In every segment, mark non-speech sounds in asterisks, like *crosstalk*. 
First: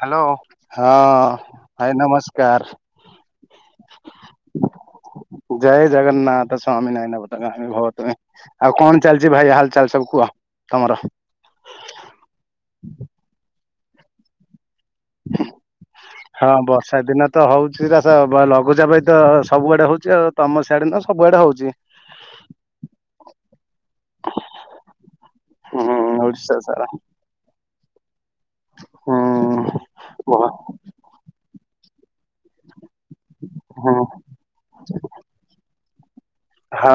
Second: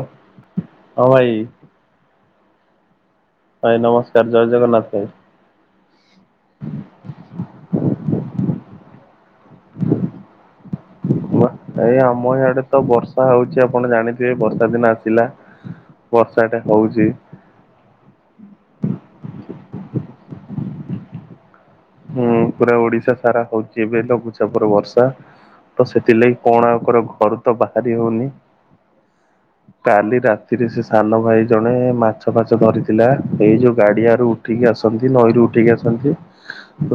Hello ହଁ, ଭାଇ ନମସ୍କାର। ଭାଇ ନମସ୍କାର, ଜୟ ଜଗନ୍ନାଥ ଭାଇ। ଜୟ ଜଗନ୍ନାଥ ସ୍ୱାମୀ ନୟନ ପଥ ଗାମୀ ଭବ ତୁମେ। ଆଉ କଣ ଚାଲିଛି ଭାଇ ହାଲ ଚାଲ ସବୁ କୁହ ତମର? ଉଆ, ଏଇ ଆମ ଇଆଡେ ତ ବର୍ଷା ହଉଛି ଆପଣ ଜାଣିଥିବେ ବର୍ଷା ଦିନ ଆସ ହଁ ବର୍ଷା ଦିନ ତ ହଉଛି ଶିରା ସା-ଲଘୁଚାପ ତ ସବୁଆଡେ ହଉଛି ଆଉ ତମ ସିଆଡ଼େ ନୁହଁ ସବୁଆଡେ ହଉଛି। ହୁଁ ପୁରା ଓଡିଶା ସାରା ହଉଛି ଏବେ ଲଘୁଚାପରେ ବର୍ଷା। ତ ହୁଁ ସେଥିଲାଗି ଓଡିଶା କଣ ଆଉ ସାରା କରିବୁ ଘରୁ ତ ବାହାରି ହଉନି। ହୁଁ କାଲି ହୁଁ ରାତିରେ ସେ ସାନ ଭାଇ ଜଣେ ମା ମାଛ ଫାଛ ଧରିଥିଲା। ଏଇ ଯୋଉ ହଁ ହଁ। ହୁଁ ଗାଡିଆରୁ ଉଠିକି ଆସନ୍ତି ନଈରୁ ଉଠିକି ଆସନ୍ତି।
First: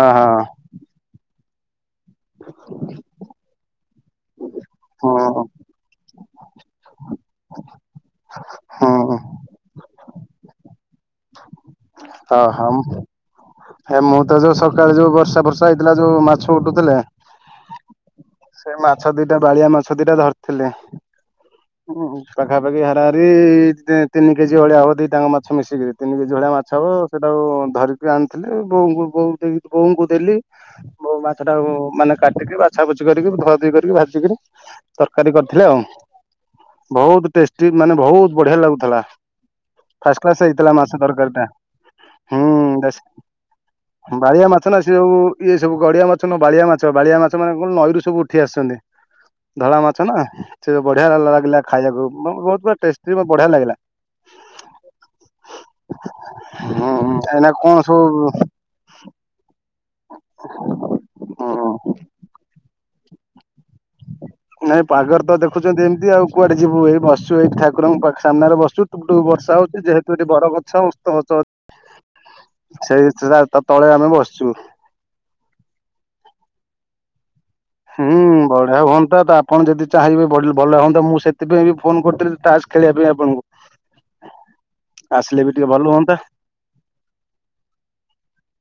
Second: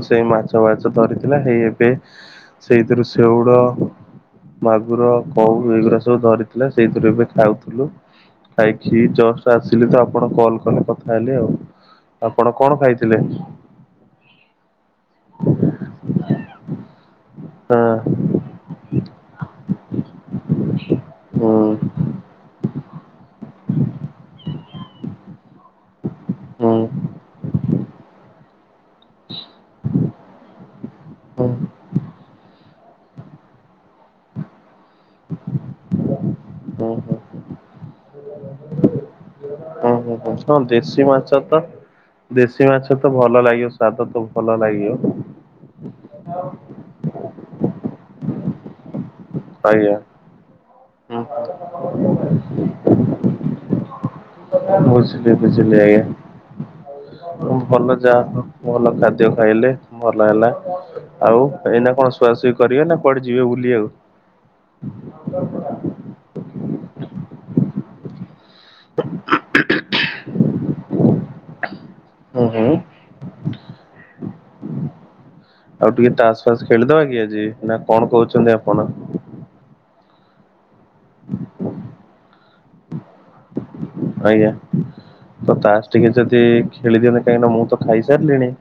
ସେଇ ମାଛ ବାଛ ଧରିଥିଲା ହେଇ ଏବେ ସେଇଥିରୁ ଶେଉଳ ମାଗୁର ହୁଁ। କଉ ଏଇଗୁଡା ସବୁ ଧରିଥିଲେ ସେଇଥିରୁ ଏବେ ଖାଉଥିଲୁ। ଖାଇକି ହଁ ଜଷ୍ଟ ଆସିଲି ତ ଆପଣ କଲ କଲେ କଥା ହେଲି ଆଉ। ଆପଣ କଣ ଖାଇଥିଲେ? ଭାଇ ମୁଁ ତ ଯୋଉ ସକାଳେ ଯୋଉ ବର୍ଷା ଫାର୍ଷା ହେଇଥିଲା ଯୋଉ ମାଛ ଉଠୁଥିଲେ ହଁ। ସେ ମାଛ ଦିଟା ବାଳିଆ ମାଛ ଦିଟା ଧରିଥିଲେ। ହୁଁ। ହୁଁ ପାଖାପାଖି ହାରାହାରି, ଦି ତିନି କେଜି ଭଳିଆ ହବ। ଦିଟା ଙ୍କ ମାଛ ମିଶିକିରି। ତିନି କେଜି ଭଳିଆ ହୁଁ ମାଛ ହୁଁ ହବ। ସେଟାକୁ ଧରିକି ଆଣିଥିଲେ ବୋଉଙ୍କୁ, ବୋଉ ଦେଇ ବୋଉଙ୍କୁ ଦେଲି ବୋଉ ମାଛ ହୁଁ। ଟାକୁ ମାନେ କାଟିକି ବାଛା ବୁଛି କରିକି ଧୁଆ ଧୁଇ କରିକି ଭାଜିକିରି ତରକାରି କରିଥିଲେ ଆଉ। ହୁଁ ବୋହୁତ୍ ଟେଷ୍ଟି ମାନେ ବୋହୁତ୍ ବଢିଆ ଲାଗୁଥିଲା। ହୁଁ ଫାଷ୍ଟ ହୁଁ କ୍ଲାସ ହଁ ହେଇଥିଲା ମାଛ ଦେଶୀ ତରକାରୀଟା। ତ ଦେଶୀ ମାଛ ତ ଭଲ ଲାଗିବ ସ୍ଵାଦ ତ ବାଳିଆ ଭଲ ମାଛ ନା ଲାଗିବ। ସେ ଉ ଇଏ ସବୁ ଗଡିଆ ମାଛ ନୁହ ବାଳିଆ ମାଛ। ବାଳିଆ ମାଛ ମାନେ କଣ ନଈରୁ ସବୁ ଉଠି ଆସିଛନ୍ତି। ଧଳା ଆଜ୍ଞା। ମାଛ ନା ସେ ବଢିଆ ଲା-ଲାଗିଲା। ହୁଁ ଖାଇବାକୁ ବହୁତ ବା ଟେଷ୍ଟି ବଢିଆ ଲାଗିଲା। ବୁଝିଲି ବୁଝିଲି ହୁଁ ଏଇନା ଆଜ୍ଞା। କଣ ଭଲ ଯାହା ସବୁ ହ ଭଲ ଖାଦ୍ୟ ଖାଇଲେ ଭଲ ହେଲା। ଆଉ ହଁ ଏଇନା କଣ ଶୁଆସୁଇ କରିବେ ନା କଣ? କୁଆଡ଼େ ଯିବେ ବୁଲିବାକୁ? ନାଇଁ ପାଗରେ ତ ଦେଖୁଛନ୍ତି ଏମିତି ଆଉ କୁଆଡେ ଯିବୁ। ଏଇ ବସିଚୁ ଏଇ ଠାକୁରଙ୍କ ପାଖରେ ସାମ୍ନାରେ ବସିଛୁ ଟୁପ ଟୁପ ବର୍ଷା ହଉଛି। ଯେହେତୁ ଏଠି ବର ଗଛ ଓସ୍ତ ଗଛ ଅ ହୁଁ ହୁଁ। ହେ ଥିଡା ତା ତଳେ ଆମେ ବସିଛୁ। ଆଉ ଟିକେ ଟାସ ଫାସ ଖେଳିଦବା କି ଆଜି ନା କଣ ହୁଁ କହୁଛନ୍ତି ବଢିଆ ଆପଣ? ହୁଅନ୍ତା ତ ଆପଣ ଯଦି ଚାହିଁବେେ ବ ଭଲ ହୁଅନ୍ତା ମୁଁ ସେଥିପାଇଁ ବି ଫୋନ କରୁଥିଲି ତାସ ଖେଳିବା ପାଇଁ ଆପଣଙ୍କୁ। ଆଜ୍ଞା। ଆସିଲେ ବି ତ ଭଲ ତାସ ଟିକେ ହୁଅନ୍ତା ଯଦି ଖେଳି ଦିଅନ୍ତେ, କାହିଁକି ନା ମୁଁ ତ ଖାଇ ସାରିଲିଣି।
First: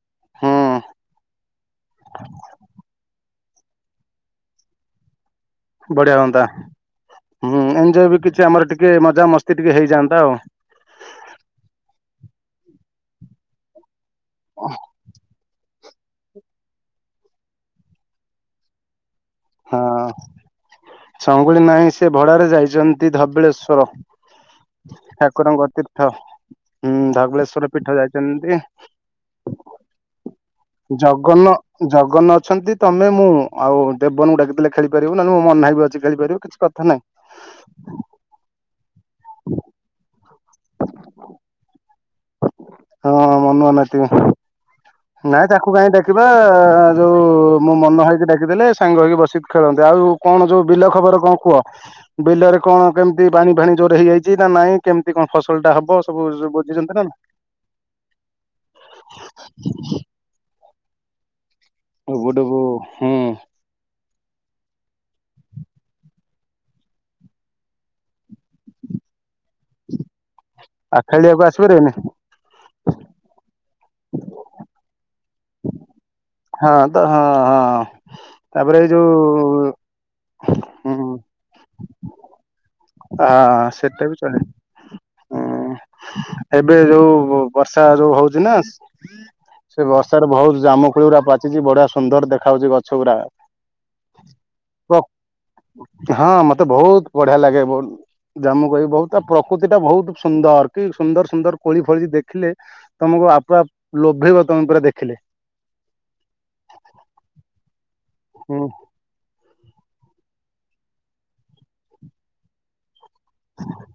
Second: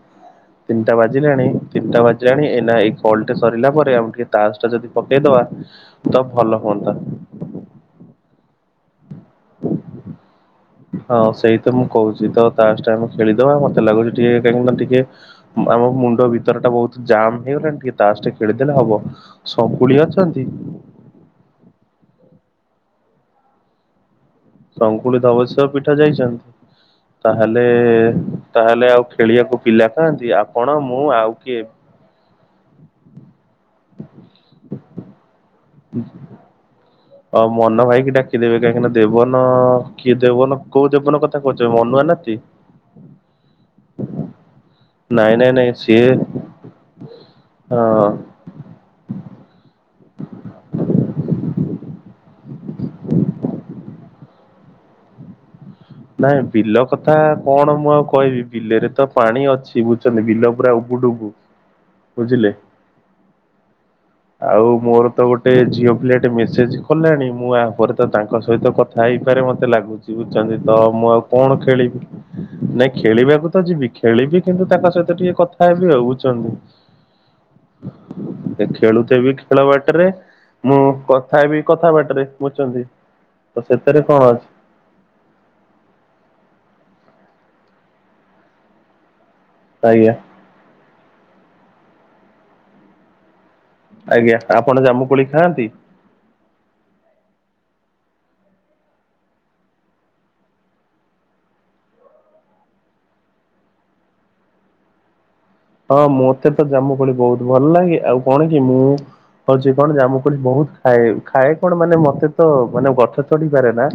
ହୁଁ ତିନିଟା ବାଜିଲାଣି ତିନିଟା ବାଜିଲାଣି ଏନା ଏଇ କଲଟେ ସରିଲା ପରେ ଆମେ ଟିକେ ତାସ ଟା ଯଦି ପକେଇଦବା। ବଢିଆ ତ ହୁଅନ୍ତା, ଭଲ ହୁଁ ଏଞ୍ଜୟ ବି କିଛି ଆମର ଟିକେ ମଜା ମସ୍ତି ଟିକେ ହେଇଯାଆନ୍ତା ଆଉ। ହଁ ସେଇ ତ ମୁଁ କହୁଛି ତ ତାସ ଟା ଆମେ ଖେଳିଦବା ମତେ ଲାଗୁଛି ଟିକେ କାହିଁକି ନା ଟିକେ ଉଁ ଆମ ମୁଣ୍ଡ ଭିତର ଟା ବହୁତ ଜାମ୍ ହେଇଗଲାଣି ଟିକେ ତାସ ଟେ ଖେଳିଦେଲେ ହବ। ହଁ ସଙ୍ଗୁଳି ଅଛନ୍ତି? ସଙ୍ଗୁଳି ନାହିଁ ସେ ଭଡ଼ାରେ ଯାଇଛନ୍ତି ଧବଳେଶ୍ଵର। ଶଙ୍କୁଳି ଠାକୁରଙ୍କ ଧବଳେଶ୍ୱର ପୀଠ ତୀର୍ଥ ଯାଇଛନ୍ତି? ହୁଁ ତାହେଲେ ଧବଳେଶ୍ଵର ପୀଠ ଯାଇଛନ୍ତି ତାହେଲେ ଆଉ ଖେଳିବାକୁ ପିଲା କାଆନ୍ତି ଆପଣ ମୁଁ ଆଉ ଜଗନ କିଏ? ଜଗନ ଅଛନ୍ତି, ତମେ, ମୁଁ, ଆଉ ଦେବନ କୁ ଡାକିଦେ ଖେଳି ପାରିବୁ, ନହେଲେ ମୋ ମନା ଭାଇ ବି ଅଛି ଖେଳିପାରିବୁ କିଛି କଥା ନାହିଁ। ଅ ମନ ଭାଇକି ଡାକିଦେବେ କାହିଁକିନା ଦେବନ କିଏ ଦେବନ କୋଉ ଦେବନ କଥା କହୁଛ ମନୁଆ ନାତି? ହଁ ହଁ ମନୁଆ ନାତି। ନାଇଁ ତାକୁ କାହିଁ ଡାକିବା ଯୋଉ ମୁଁ ମନୁଆ ହଁ। ଭାଇକି ଡାକ ଦେଲେ ସାଙ୍ଗ ହେଇକି ବସିିକି ଖେଳନ୍ତେ ଆଉ କଣ ଯୋଉ ବିଲ ଖବର କଣ କୁହ? ବିଲରେ କଣ କେମିତି ପାଣି ଫାଣି ଜୋର ହେଇଯାଇଛି ନା ନାଇଁ କେମିତି କଣ ଫସଲ ଟା ହବ ସବୁ ନାଇଁ ବିଲ ବୁଝିଛନ୍ତି ନା? କଥା କଣ ମୁଁ ଆଉ କହିବି ବିଲରେ ତ ପାଣି ଅଛି ବୁଝୁଛନ୍ତି ବିଲ ପୁରା ଉବୁଡୁବୁ। ଗୁଡୁବୁ ହୁଁ। ଆଉ ମୋର ତ ଗୋଟେ ଝିଅ ପିଲା ଟେ ମେସେଜ କଲାଣି ମୁଁ ଆ ପରେ ତ ତାଙ୍କ ସହିତ କଥା ଥାଇପାରେ ମତେ ଲାଗୁଛି, ବୁଝୁଛନ୍ତି ତ ମୁଁ ଆଉ ଆଖାଳିଆକୁ କଣ ଆସିପାରିବେନି ଖେଳିବି? ନାଇଁ ଖେଳିବାକୁ ତ ଯିବି ଖେଳିବି କିନ୍ତୁ ତାଙ୍କ ସହିତ ଟିକେ କଥା ହେବି ଆଉ ବୁଝୁଛନ୍ତି। ହଁ ତ ହଁ ହଁ। ତାପରେ ଏଇ ଯୋଉ ଖେଳୁଥିବିି ଖେଳ ବାଟରେ ମୁଁ ହୁଁ କଥା ହେବି କଥା ବାଟରେ ବୁଝୁଛନ୍ତି। ତ ଆଁ ସେଥିରେ ସେଟା କଣ ବି ଚଳିବ। ଅଛି ହୁଁ ଏବେ ଯୋଉ ବର୍ଷା ଯୋଉ ହଉଛି ନା। ସେ ଆଜ୍ଞା ବର୍ଷାରେ ବହୁତ ଜାମୁକୋଳିଉରା ପାଚିଛି ବଢିଆ ସୁନ୍ଦର ଦେଖା ହଉଛି ଗଛ ଗୁରା। ଆଜ୍ଞା ଆପଣ ପ୍ର- ଜାମୁ କୋଳି ଖାଆନ୍ତି? ହଁ ମତେ ବହୁତ ବଢିଆ ଲାଗେ। ବହୁ ଜାମୁ କୋଳି ବହୁତ ତା ପ୍ରକୃତି ଟା ବହୁତ ସୁନ୍ଦର କି ସୁନ୍ଦର ସୁନ୍ଦର କୋଳି ଫଳିଛି ଦେଖିଲେ। ତମକୁ ଆପା ପ ଲୋଭେଇବ ତମେ ପୁରା ଦେଖିଲେ। ହଁ ମୋତେ ତ ଜାମୁକୋଳି ବହୁତ ଭଲ ଲାଗେ ଆଉ କଣ କି ହୁଁ ମୁଁ ହଉଛି କଣ ଜାମୁକୋଳି ବହୁତ ଖାଏ, ଖାଏ କଣ ମାନେ ମତେ ତ ମାନେ ଗଛ ଚଢିପାରେ ନା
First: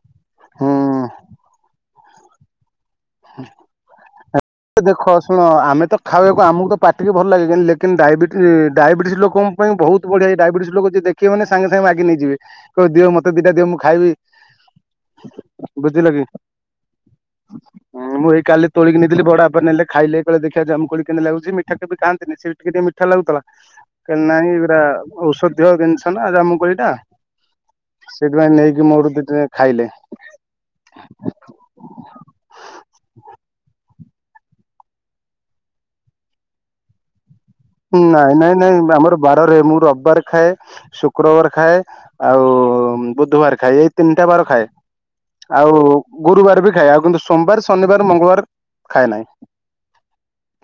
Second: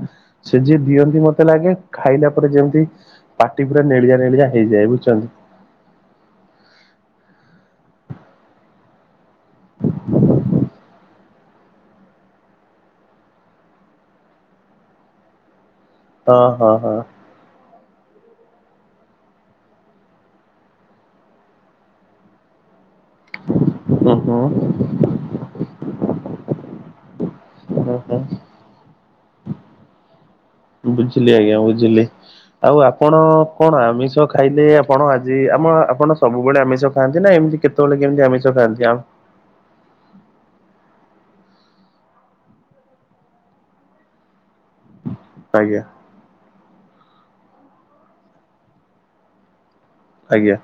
ସେ ହୁଁ ଯିଏ ଦିଅନ୍ତି ମତେ ଲାଗେ ଖାଇଲା ପରେ ଯେମିତି ପାଟି ପୁରା ନେଳିଆ ନେଳିଆ ହେଇଯାଏ ବୁଝିଛନ୍ତି? ହଁ ଆମେ ତ ଖାଇବାକୁ ଆମକୁ ତ ପାଟିକି ଭଲ ଲାଗେ ବି ଲେକିନ ଡାଇବେଟି ଡାଇବେଟିସ୍ ଲୋକଙ୍କ ପାଇଁ ବହୁତ ବଢ଼ିଆ ଡାଇବେଟିସ୍ ଲୋକ ଯଦି ଦେ କିଏ ମାନେ ସାଙ୍ଗେ ସାଙ୍ଗେ ମାଗି ନେଇଯିବେ କହିବେ ଦିଅ ମତେ ଦିଟା ଦିଅ ମୁଁ ଖାଇବି। ବୁଝିିଲକି? ଓ ହଁ। ହଁ ମୁଁ ଏଇ କାଲି ତୋଳିକି ନେଇଥିଲି ବଡ଼ବାପା ନେଲେ ଖାଇଲେ କହିଲେ ଦେଖିଆ ଜାମୁକୋଳି କେମିତି ଲାଗୁଚି ମିଠା କେବେ ଖାନ୍ତିନି ସେ ବି ଟିକେ ମି ଇଠା ଲାଗୁଥିଲା, ହୁଁ ହେ ହୁଁ ନାହି ଏଗୁଡା ଔଷଧୀୟ ଜିନିଷ ନା ଜାମୁକୋଳିଟା। ହୁଁ ହୁଁ ସେଇଥିପାଇଁ ନେଇକି ମୋଠୁ ଦିଟା ଖାଇଲେ। ବୁଝିଲି ଆଜ୍ଞା ବୁଝିଲି ଆଉ ଆପଣ କଣ ଆମିଷ ଖା ଖାଇଲେ ଆପଣ ଆଜି ଆମ ଆପଣ ସବୁବେଳେ ଆମିଷ ଖାଆନ୍ତି ନା ଏମିତି କେତେ? ନାଇଁ ନାଇଁ ନାଇଁ ଆମର ବାରରେ ମୁଁ ରବିବାର ଖାଏ। ଶୁକ୍ରବାର ଖାଏ ଆଉ ବୁଧବାର ଖାଏ ଏଇ ତିନିଟା ବାର ଖାଏ। ଆଉ ଆଜ୍ଞା ଗୁରୁବାର ବି ଖାଏ ଆଉ କିନ୍ତୁ ସୋମବାର ଶନିବାର ମଙ୍ଗଳବାର ଖାଏ ନାହିଁ। ଆଜ୍ଞା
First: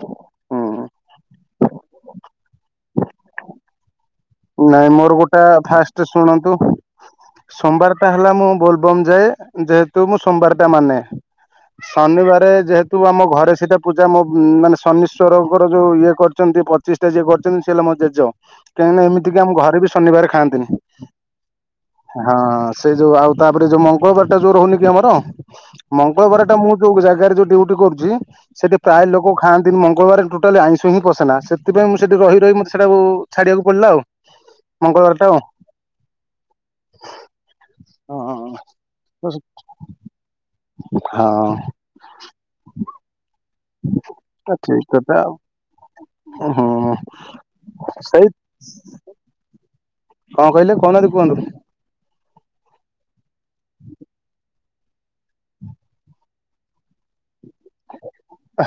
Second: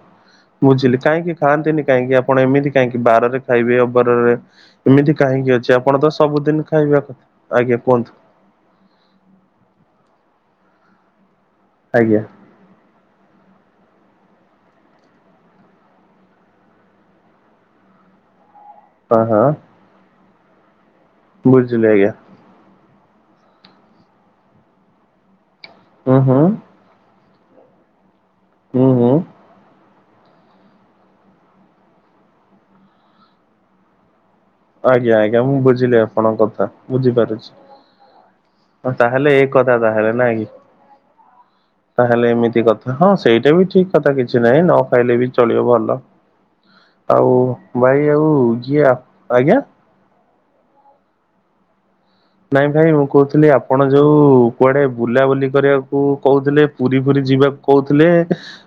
ହୁଁ ବୁଝିଲି କାହିଁକି ଖାଆନ୍ତିନି କାହିଁକି ଆପଣ ଏମିତି କାହିଁକି ବାରରେ ଖାଇବେ ଅବାରରେ ନାଇଁ ଏମିତି ମୋର ଗୋଟା କାହିଁକି ଅଛି ଆପଣ ଫାଷ୍ଟ ତ ଶୁଣନ୍ତୁ ସବୁଦିନ ଖାଇବା କଥା ଆଜ୍ଞା ସୋମବାରଟା କୁହନ୍ତୁ ହେଲା ମୋ ବୋଲ ବମ୍ ଯାଏ ଯେହେତୁ ମୁଁ ସୋମବାର ଟା ମାନେ। ଆଜ୍ଞା ଶନିବାରେ ଯେହେତୁ ତୁ ଆମ ଘରେ ସେଇଟା ପୂଜା ମୋ ମାନେ ଶନିଶ୍ଚରଙ୍କର ଯୋଉ ଇଏ କରିଚନ୍ତି ପଚିଶ ଯିଏ କରିଚନ୍ତି ସିଏ ହେଲା ମୋ ଜେଜ କାହିଁକିନା ହଁ ଏମିତିକି ହଁ ଆମ ଘରେ ବି ଶନିବାର ଖାଆନ୍ତିନି। ବୁଝିଲି ଆଜ୍ଞା। ହଁ ସେ ଯୋଉ ଆଉ ତାପରେ ଯୋଉ ମଙ୍ଗଳବାର ଟା ଯୋଉ ରହୁନି କି ଆମର ହୁଁ ହୁଁ ମଙ୍ଗଳବାର ଟା ମୁଁ ଯୋଉ ଜାଗାରେ ଯୋଉ ଡିଉଟି କରୁଚି ସେଠି ହୁଁ ପ୍ରାୟ ହୁଁ ଲୋକ ଖାଆନ୍ତିନି ମଙ୍ଗ ଗଳବାରେ ଟୋଟାଲି ଆଇଁଷୁ ହିଁ ପଶେନା ସେଥିପାଇଁ ମୁଁ ସେଠି ରହି ରହି ମତେ ସେଟାକୁ ଛାଡ଼ିବାକୁ ପଡ଼ିଲା ଆଉ। ମଙ୍ଗଳବାର ଆଜ୍ଞା ଟା ଆଉ ଆଜ୍ଞା ମୁଁ ବୁଝିଲି ଆପଣଙ୍କ କଥା ବୁଝିପାରୁଚି। ଅ ତାହେଲେ ହଁ ଏ କଥା ତାହେଲେ ନା କି। ହଁ ତାହେଲେ ଏମିତି କଥା ହଁ ସେଇଟା ବି ଠିକ କଥା କିଛି ନାହିଁ ନ ଠିକ କଥା ଖାଇଲେ ବି ଆଉ ଚଳିବ ଭଲ। ହୁଁ ଆଉ ଭାଇ ସେଇ ଆଉ ଇଏ ଆ ଆଜ୍ଞା କଣ କହିଲେ କହୁନାହାନ୍ତି କୁହନ୍ତୁ। ନାଇଁ ଭାଇ ମୁଁ କହୁଥିଲି ଆପଣ ଯୋଉ କୁଆଡେ ବୁଲାବୁଲି କରିବାକୁ କହୁଥିଲେ ପୁରୀ ପୁରୀ ଯିବାକୁ କହୁଥିଲେ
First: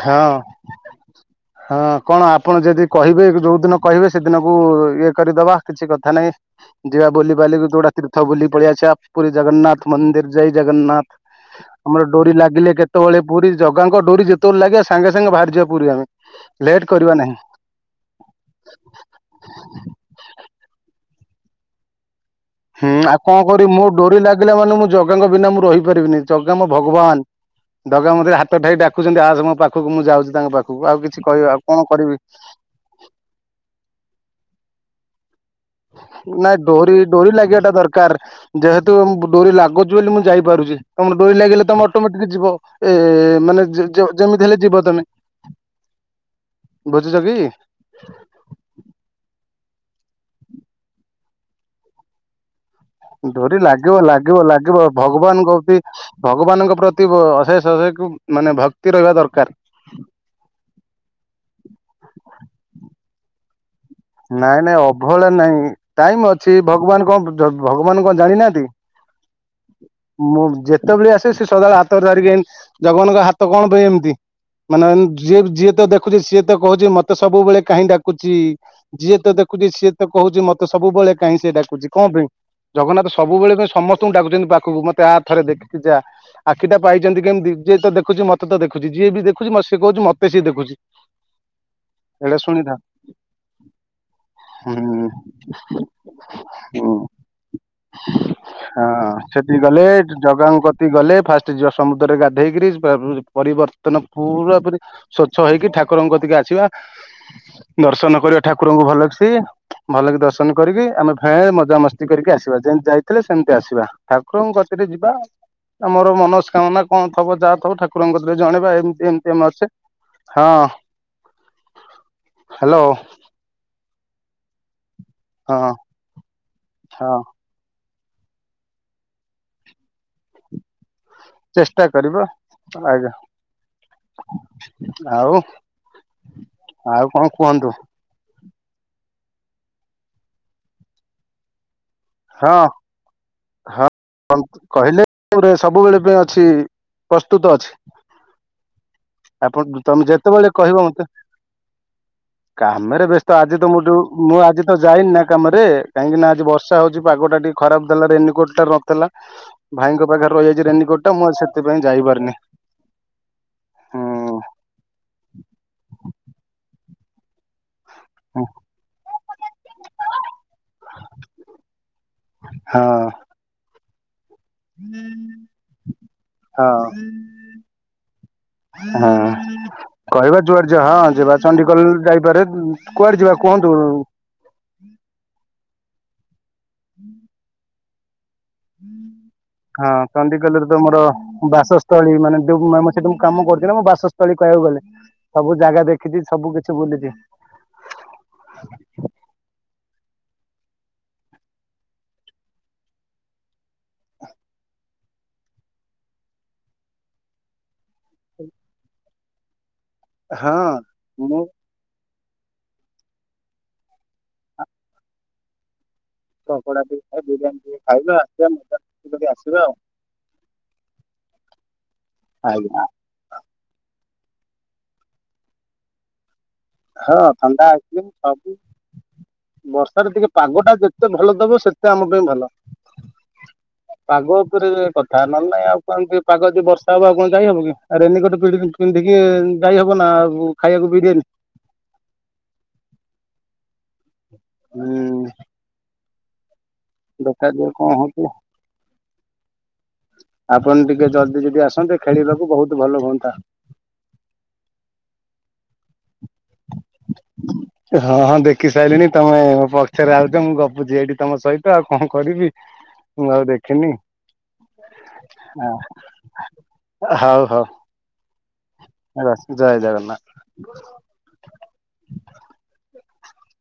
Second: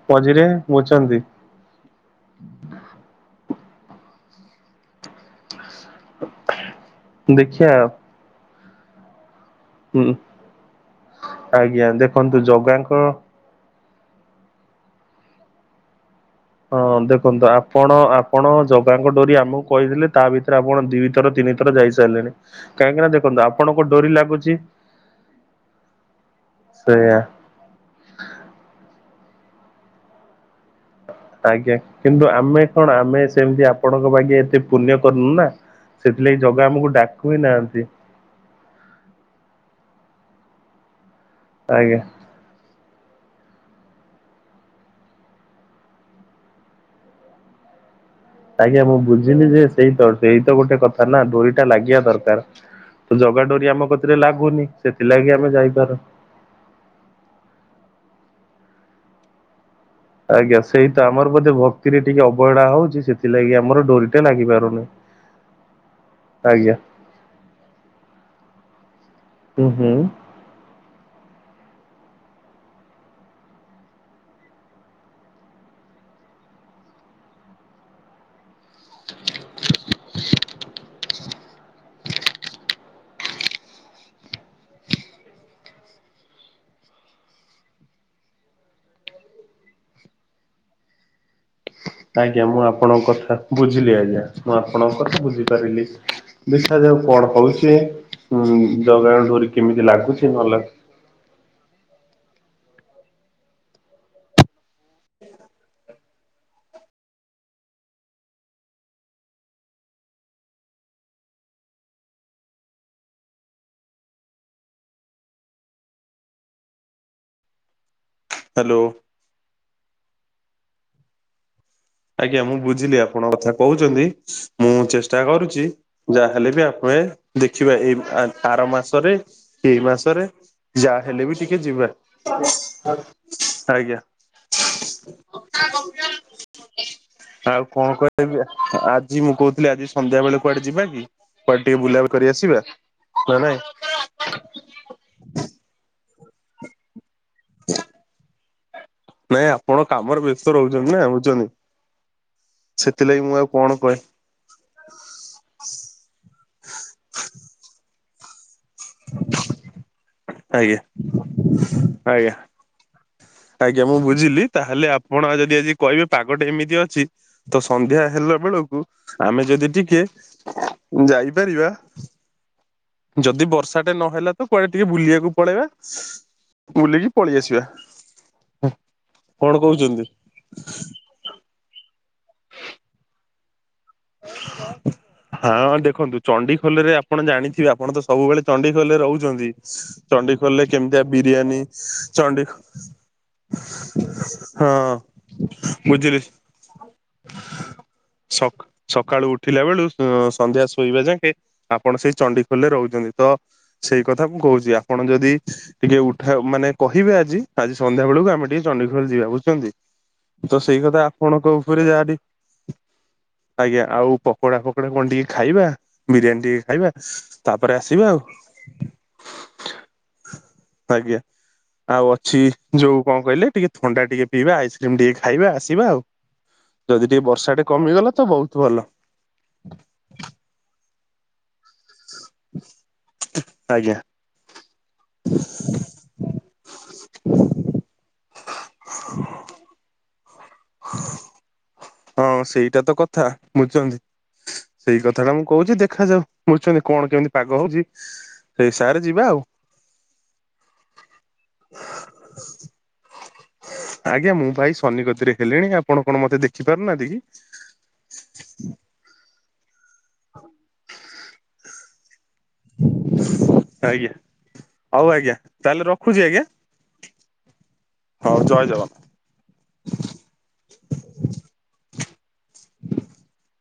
ହଁ ମଝିରେ ବୁଝୁଚନ୍ତି ହଁ କଣ ଆପଣ ଯଦି କହିବେ ଯୋଉ ଦିନ କହିବେ ସେଦିନକୁ ଇଏ କରିଦବା କିଛି କଥା ନାଇଁ ଯିବା ବୁଲିିବାଲି କି ଦେଖିଆ ଯୋଉଟା ତୀର୍ଥ ବୁଲିକି ପଳେଇଆସିବା ପୁରୀ ଜଗନ୍ନାଥ ହୁଁ ମନ୍ଦିର ଯାଇ ଜଗନ୍ନାଥ ଆଜ୍ଞା ଆମର ଡୋରି ଦେଖନ୍ତୁ ଲାଗିଲେ ଜଗାଙ୍କ କେତେବେଳେ ପୁରୀ ଜଗାଙ୍କ ଡୋରି ଯେତେବେଳେ ଲାଗିବା ସାଙ୍ଗେ ସାଙ୍ଗେ ବାହାରିଯିବା ପୁରୀ ଆମେ। ହଁ ଲେଟ୍ କରିବା ନାହିଁ। ଦେଖନ୍ତୁ ଆପ୍ କଣ ଆପଣ ଜଗାଙ୍କ ଡୋରି ଆମକୁ କହିଥିଲେ ତା ଭିତରେ ଆପଣ ଦି ଥର ତିନି ଥର ଯାଇସାରିଲେଣି। ହୁଁ ଆଉ କଣ କରିବି ମୋ ଡୋରି ଲାଗିଲା ମାନେ ମୁଁ ଜଗାଙ୍କ ବିନା ମୁଁ ରହିପାରିବିନି ଜଗା ମୋ ସେଇଆ ଭଗବାନ। ଜଗା ମତେ ହାତ ଠାରି ଡାକୁଚନ୍ତି ଆସେ ମୋ ପାଖକୁ ମୁଁ ଯାଉଚି ତାଙ୍କ ପାଖକୁ ଆଉ କିଛି କହିବି ଆଉ ଆଜ୍ଞା କଣ କରିବି କିନ୍ତୁ ଆମେ କଣ ଆମେ ସେମିତି ଆପଣଙ୍କ ବାଗେ ଏତେ ପୁଣ୍ୟ କରନୁ ନା। ସେଥିଲାଗି ନାଇଁ ଜଗା ଆମକୁ ଡୋରି ଡାକୁ ଡୋରି ହିଁ ଲାଗିବା ଟା ନାହାନ୍ତି ଦରକାର। ଯେହେତୁ ଡୋରି ଲାଗୁଚି ବୋଲି ମୁଁ ଯାଇପାରୁଚି ତମ ଡୋରି ଲାଗିଲେ ତମେ ଆଜ୍ଞା। ଅଟୋମେଟିକ ଯିବ। ଏ ମାନେ ଯେ-ଯୋ-ଯେମିତି ହେଲେ ଯିବ ତମେ ବୁଝୁଛ କି? ଆଜ୍ଞା ମୁଁ ବୁଝିଲି ଯେ ସେଇତ ସେଇତ ଗୋଟେ କଥା ନା ଡୋରିଟା ଲାଗିବା ଦରକାର। ତ ଜଗା ଡୋରି ଆମ ଲାଗିବ କତିରେ ଲାଗିବ ଲାଗୁନି ଲାଗିବ ସେଥିଲାଗି ଆମେ ଭଗବାନଙ୍କ ଉତି ଯାଇପାରୁ ଭଗବାନଙ୍କ ପ୍ରତି ବ ଅଶେଷ ଅଶେକେ ମାନେ ଭକ୍ତି ରହିବା ଦରକାର। ଆଜ୍ଞା ସେଇ ତ ଆମର ବୋଧେ ଭକ୍ତିରେ ଟିକେ ଅବହେଳା ହଉଛି ସେଥିଲାଗି ଆମର ଡୋରିଟା ଲାଗି ନାଇଁ ନାଇଁ ପାରୁନି। ଅବହେଳା ନାହି। ଟାଇମ ଅଛି ଆଜ୍ଞା ଭଗବାନ କଣ ଭଗବାନ କଣ ଜାଣି ନାହାନ୍ତି। ହୁଁ ହୁଁ। ମୁଁ ଯେ ସେତ ଭଳେ ଆସେ ସେ ସଦାବେଳେ ହାତରେ ଧରିକି ଜଗନ୍ନାଥ ହାତ କଣ ପାଇଁ ଏମିତି। ମାନେ ଯିଏ ଯିଏ ତ ଦେଖୁଚୁ ସିଏ ତ କୋହୁଚି ମତେ ସବୁବେଳେ କାହିଁ ଡାକୁଚି। ଯିଏ ତ ଦେଖୁଛି ସିଏ ତ କହୁଛି ମତେ ସବୁବେଳେ କାହିଁ ସେ ଡାକୁଛି। କଣ ପାଇଁ ଜଗନ୍ନାଥ ସବୁବେଳେ ପାଇଁ ସମସ୍ତଙ୍କୁ ଡାକୁଛନ୍ତି ପାଖକୁ ମତେ ଆ ଥରେ ଦେଖିକି ଯା। ଆଖିଟା ପାଇଛନ୍ତି କେମିତି ଯିଏ ତ ଦେଖୁଚି, ମତେ ତ ଦେଖୁଚି, ଯିଏ ବି ଦେଖୁଛି ମତେ ସେ କୋହୁଚି ମତେ ସିଏ ଦେଖୁଚି। ଆଜ୍ଞା ମୁଁ ଆପଣଙ୍କ କଥା ବୁଝିଲି ଆଜ୍ଞା ମୁଁ ହୁଁ ଆପଣଙ୍କ କଥା ବୁଝିପାରିଲି। ହୁଁ ଦେଖାଯାଉ କଣ ହେଉଛି। ହୁଁ ହଁ ଜଗା ଙ୍କ ଡୋରି ସେଠି ଗଲେ କେମିତି ଲାଗୁଛି ନ ଜଗାଙ୍କ ହେଲେ? କତି ଗଲେ ଫାଷ୍ଟ ଯିବା ସମୁଦ୍ରରେ ଗାଧେଇକିରି ପରିବର୍ତ୍ତନ ପୁରା ପରି ସଚ୍ଛ ହେଇକି ଠାକୁରଙ୍କ କତି କି ଆସିବା, ଦର୍ଶନ କରିବା ଠାକୁରଙ୍କୁ ଭଲ ସେ। ଭଲକି ଦର୍ଶନ କରିକି ଆମେ ଫେରେ ମଜାମସ୍ତି କରିକି ଆସିବା ଯେମତି ଯାଇଥିଲେ ସେମିତି ଆସିବା। ଠାକୁରଙ୍କ କତିରେ ଯିବା ଆମର ମନସ୍କାମନା କଣ ଥବ ଯାହା ଥବ ଠାକୁର ଠାକୁରଙ୍କ କତି ରେ ଜଣେଇବା ହ୍ୟାଲୋ ଏମିତି ଏମତି ଆମେ ଅଛେ ହଁ। ଆଜ୍ଞା ମୁଁ ହ୍ୟାଲୋ ବୁଝିଲି ଆପଣଙ୍କ କଥା କହୁଛନ୍ତି। ମୁଁ ଚେଷ୍ଟା ହଁ କରୁଛି ଯାହାହେଲେ ବି ଆପଣେ ହଁ ଦେଖ ଥିବା ଏଇ ଆର ମାସରେ ଏଇ ମାସରେ ଯା ହେଲେ ବି ଟିକେ ଚେଷ୍ଟା ଯିବା କରିବା ଆଜ୍ଞା। ଆଉ କଥା ଗପିଇବା ର ଅଛି। ଆଉ କଣ ଆଉ କୁହନ୍ତୁ କଣ କହିବି ଆଜି ମୁଁ କହୁଥିଲି ଆଜି ସନ୍ଧ୍ୟା ବେଳେ କୁଆଡେ ଯିବା କି? କୁଆଡେ ଟିକେ ବୁଲାବଲି କରି ଆସିବା ନା ନାଇଁ? କନଫର୍ମ କହିଲେ ସବୁବେଳେ ପାଇଁ ଅଛି ପ୍ରସ୍ତୁତ ଅଛି। ନାଇଁ ଆପଣ ତମେ କାମରେ ବ୍ୟସ୍ତ ଯେତେବେଳେ କହିବ ରହୁଛନ୍ତି ନା ମତେ ବୁଝୁଛନ୍ତି। କାମରେ ସେଥିଲାଗି ମୁଁ ବ୍ୟସ୍ତ ଆଉ ଆଜି କଣ ତମଠୁ କହେ ମୁଁ ଆଜି ତ ଯାଇନି ନା କାମରେ, କାହିଁକି ନା ଆଜି ବର୍ଷା ହଉଛି ପାଗଟା ଟିକେ ଖରାପ ଦେଲା ରେନିକୋର୍ଟ ଟା ନଥି ଥିଲା ଭାଇଙ୍କ ପାଖରେ ରହିଯାଇଛି ଆଜ୍ଞା ରେନିକୋଟ ଟା ମୁଁ ଆଜି ସେଥିପାଇଁ ଆଜ୍ଞା ଯାଇପାରିନି। ଆଜ୍ଞା ମୁଁ ହୁଁ ବୁଝିଲି ତାହେଲେ ଆପଣ ଯଦି ଆଜି କହିବେ ପାଗଟେ ଏମିତି ଅଛି। ତ ସନ୍ଧ୍ୟା ହେଲା ହଁ। ବେଳକୁ ଆମେ ଯଦି ଟିକେ ଯାଇପାରିବା ହଁ। ଯଦି ବର୍ଷା ଟେ ନହେଲା ତ କୁଆଡେ ଟିକେ ବୁଲିବାକୁ ପଳେଇବା ବୁଲିକି ପଳେଇ ଆସିବା। ହଁ କଣ କହୁଛନ୍ତି? କହିବା ଯୁଆ ଯ ହଁ ଯିବା। ଚଣ୍ଡିଖୋଲ ଯାଇପାରେ କୁଆଡେ ଯିବା କୁହନ୍ତୁ। ହଁ ଦେଖନ୍ତୁ ଚଣ୍ଡିଖୋଲରେ ଆପଣ ଜାଣିଥିବେ ଆପଣ ତ ସବୁବେଳେ ଚଣ୍ଡିଖୋଲରେ ରହୁଚନ୍ତି ହଁ ଚଣ୍ଡିଖୋଲରେ ତ ମୋର କେମିତିଆ ବିରିୟାନୀ ବାସସ୍ଥଳୀ ମାନେ ଚଣ୍ଡି ଯୋଉ ସେଠି ମୁଁ କାମ କରୁଛି ନା ମୋ ବାସସ୍ଥଳୀ କହିବାକୁ ଗଲେ। ସବୁ ଜାଗା ଦେଖିଛି ସବୁ କିଛି ବୁଲିଛି। *unintelligible* ସଖ ସକାଳୁ ଉଠିଲା ବେଳୁ ସନ୍ଧ୍ୟା ଶୋଇବା ଯାକେ ଆପଣ ସେଇ ଚଣ୍ଡିଖୋଲ ରେ ରହୁଛନ୍ତି ତ ସେଇ କଥା ମୁଁ କହୁଛି ଆପଣ ଯଦି ଟିକେ ଉଠା ମାନେ କହିବେ ଆଜି ଆଜି ସନ୍ଧ୍ୟା ବେଳକୁ ଆମେ ଟିକେ ଚଣ୍ଡିଖୋଲ ଯିବା ବୁଝୁଛନ୍ତି। ହଁ ତ ସେଇ କଥା ମୁଁ ଆପଣଙ୍କ ଉପରେ ଯାହାଠି ଆଜ୍ଞା ଆଉ ପକୋଡା ଫକୋଡା କଣ ଟିକେ ଖାଇବା? ବିରିୟାନୀ ଟିକେ ପକୋଡା ଖାଇବା, ଖାଇ ବିରିୟାନୀ ତାପରେ ଟିକେ ଆସିବା ଖାଇବା ଆଉ। ମଜା କରି ଆସିବା ଆଉ ଆଜ୍ଞା ଆଉ ଅଛି ଆଜ୍ଞା ଯୋଉ କଣ କହିଲେ ଟିକେ ଥଣ୍ଡା ଟିକେ ପିଇବା ଆଇସ୍କ୍ରିମ୍ ଟିକେ ଖାଇବା ଆସିବା ଆଉ। ଯଦି ହଁ ଟିକେ ବର୍ଷା ଟେ ଥଣ୍ଡା ହେଇବ କମିଗଲା ତ ବହୁତ ସବୁ ଭଲ ବର୍ଷାରେ ଟିକେ ପାଗଟା ଯେତେ ଭଲ ଦବ ସେତ ତେ ଆମ ପାଇଁ ଭଲ ଆଜ୍ଞା ପାଗ ଉପରେ କ ତାନହେଲେ ଆଉ କେମତି ପାଗ ଯଦି ବର୍ଷା ହବ ଆଉ କଣ ଯାଇହବ କି ଆ ରେନିକଟ୍ ପିନ୍ଧିକି ଯାଇହବ ନା ଆଉ ଖାଇବାକୁୁ ବିରିଆନି। ହଁ ସେଇଟା ତ କଥା ବୁଝୁଚନ୍ତି ସେଇ କଥା ଟା ହୁଁ ମୁଁ କହୁଚି ଦେଖାଯାଉ। ବୁଝୁଚନ୍ତି କଣ କେମିତି ପାଗ ଦେଖାଯାଉ ହଉଚି କଣ ହଉଛି ସେଇ ସାରେ ଯିବା ଆଉ। ଆପଣ ଟିକେ ଜଲଦି ଯଦି ଆସନ୍ତେ ଖେଳିବାକୁ ବହୁତ ଭଲ ହୁଅନ୍ତା। ଆଜ୍ଞା ମୁଁ ପା ଏଇ ସନିକତିରେ ହେଲିଣି ଆପଣ କଣ ମତେ ଦେଖି ପାରୁନାହାନ୍ତି କି? ହଁ ହଁ ଦେଖି ସାରିଲିଣି ତମେ ମୋ ପଛରେ ଆଉଚ ମୁଁ ଗପୁଚି ଏଇଠି ତମ ସହିତ ଆଉ କଣ କରିବି। ମୁଁ ଆଉ ଦେଖିନି। ଆଜ୍ଞା ହଉ ଆଜ୍ଞା ତାହେଲେ ରଖୁଚି ଆଜ୍ଞା। ହଉ ଜୟ ଜଗନ୍ନାଥ। ରଖଚି ଜୟ ଜଗନ୍ନାଥ। *inaudible*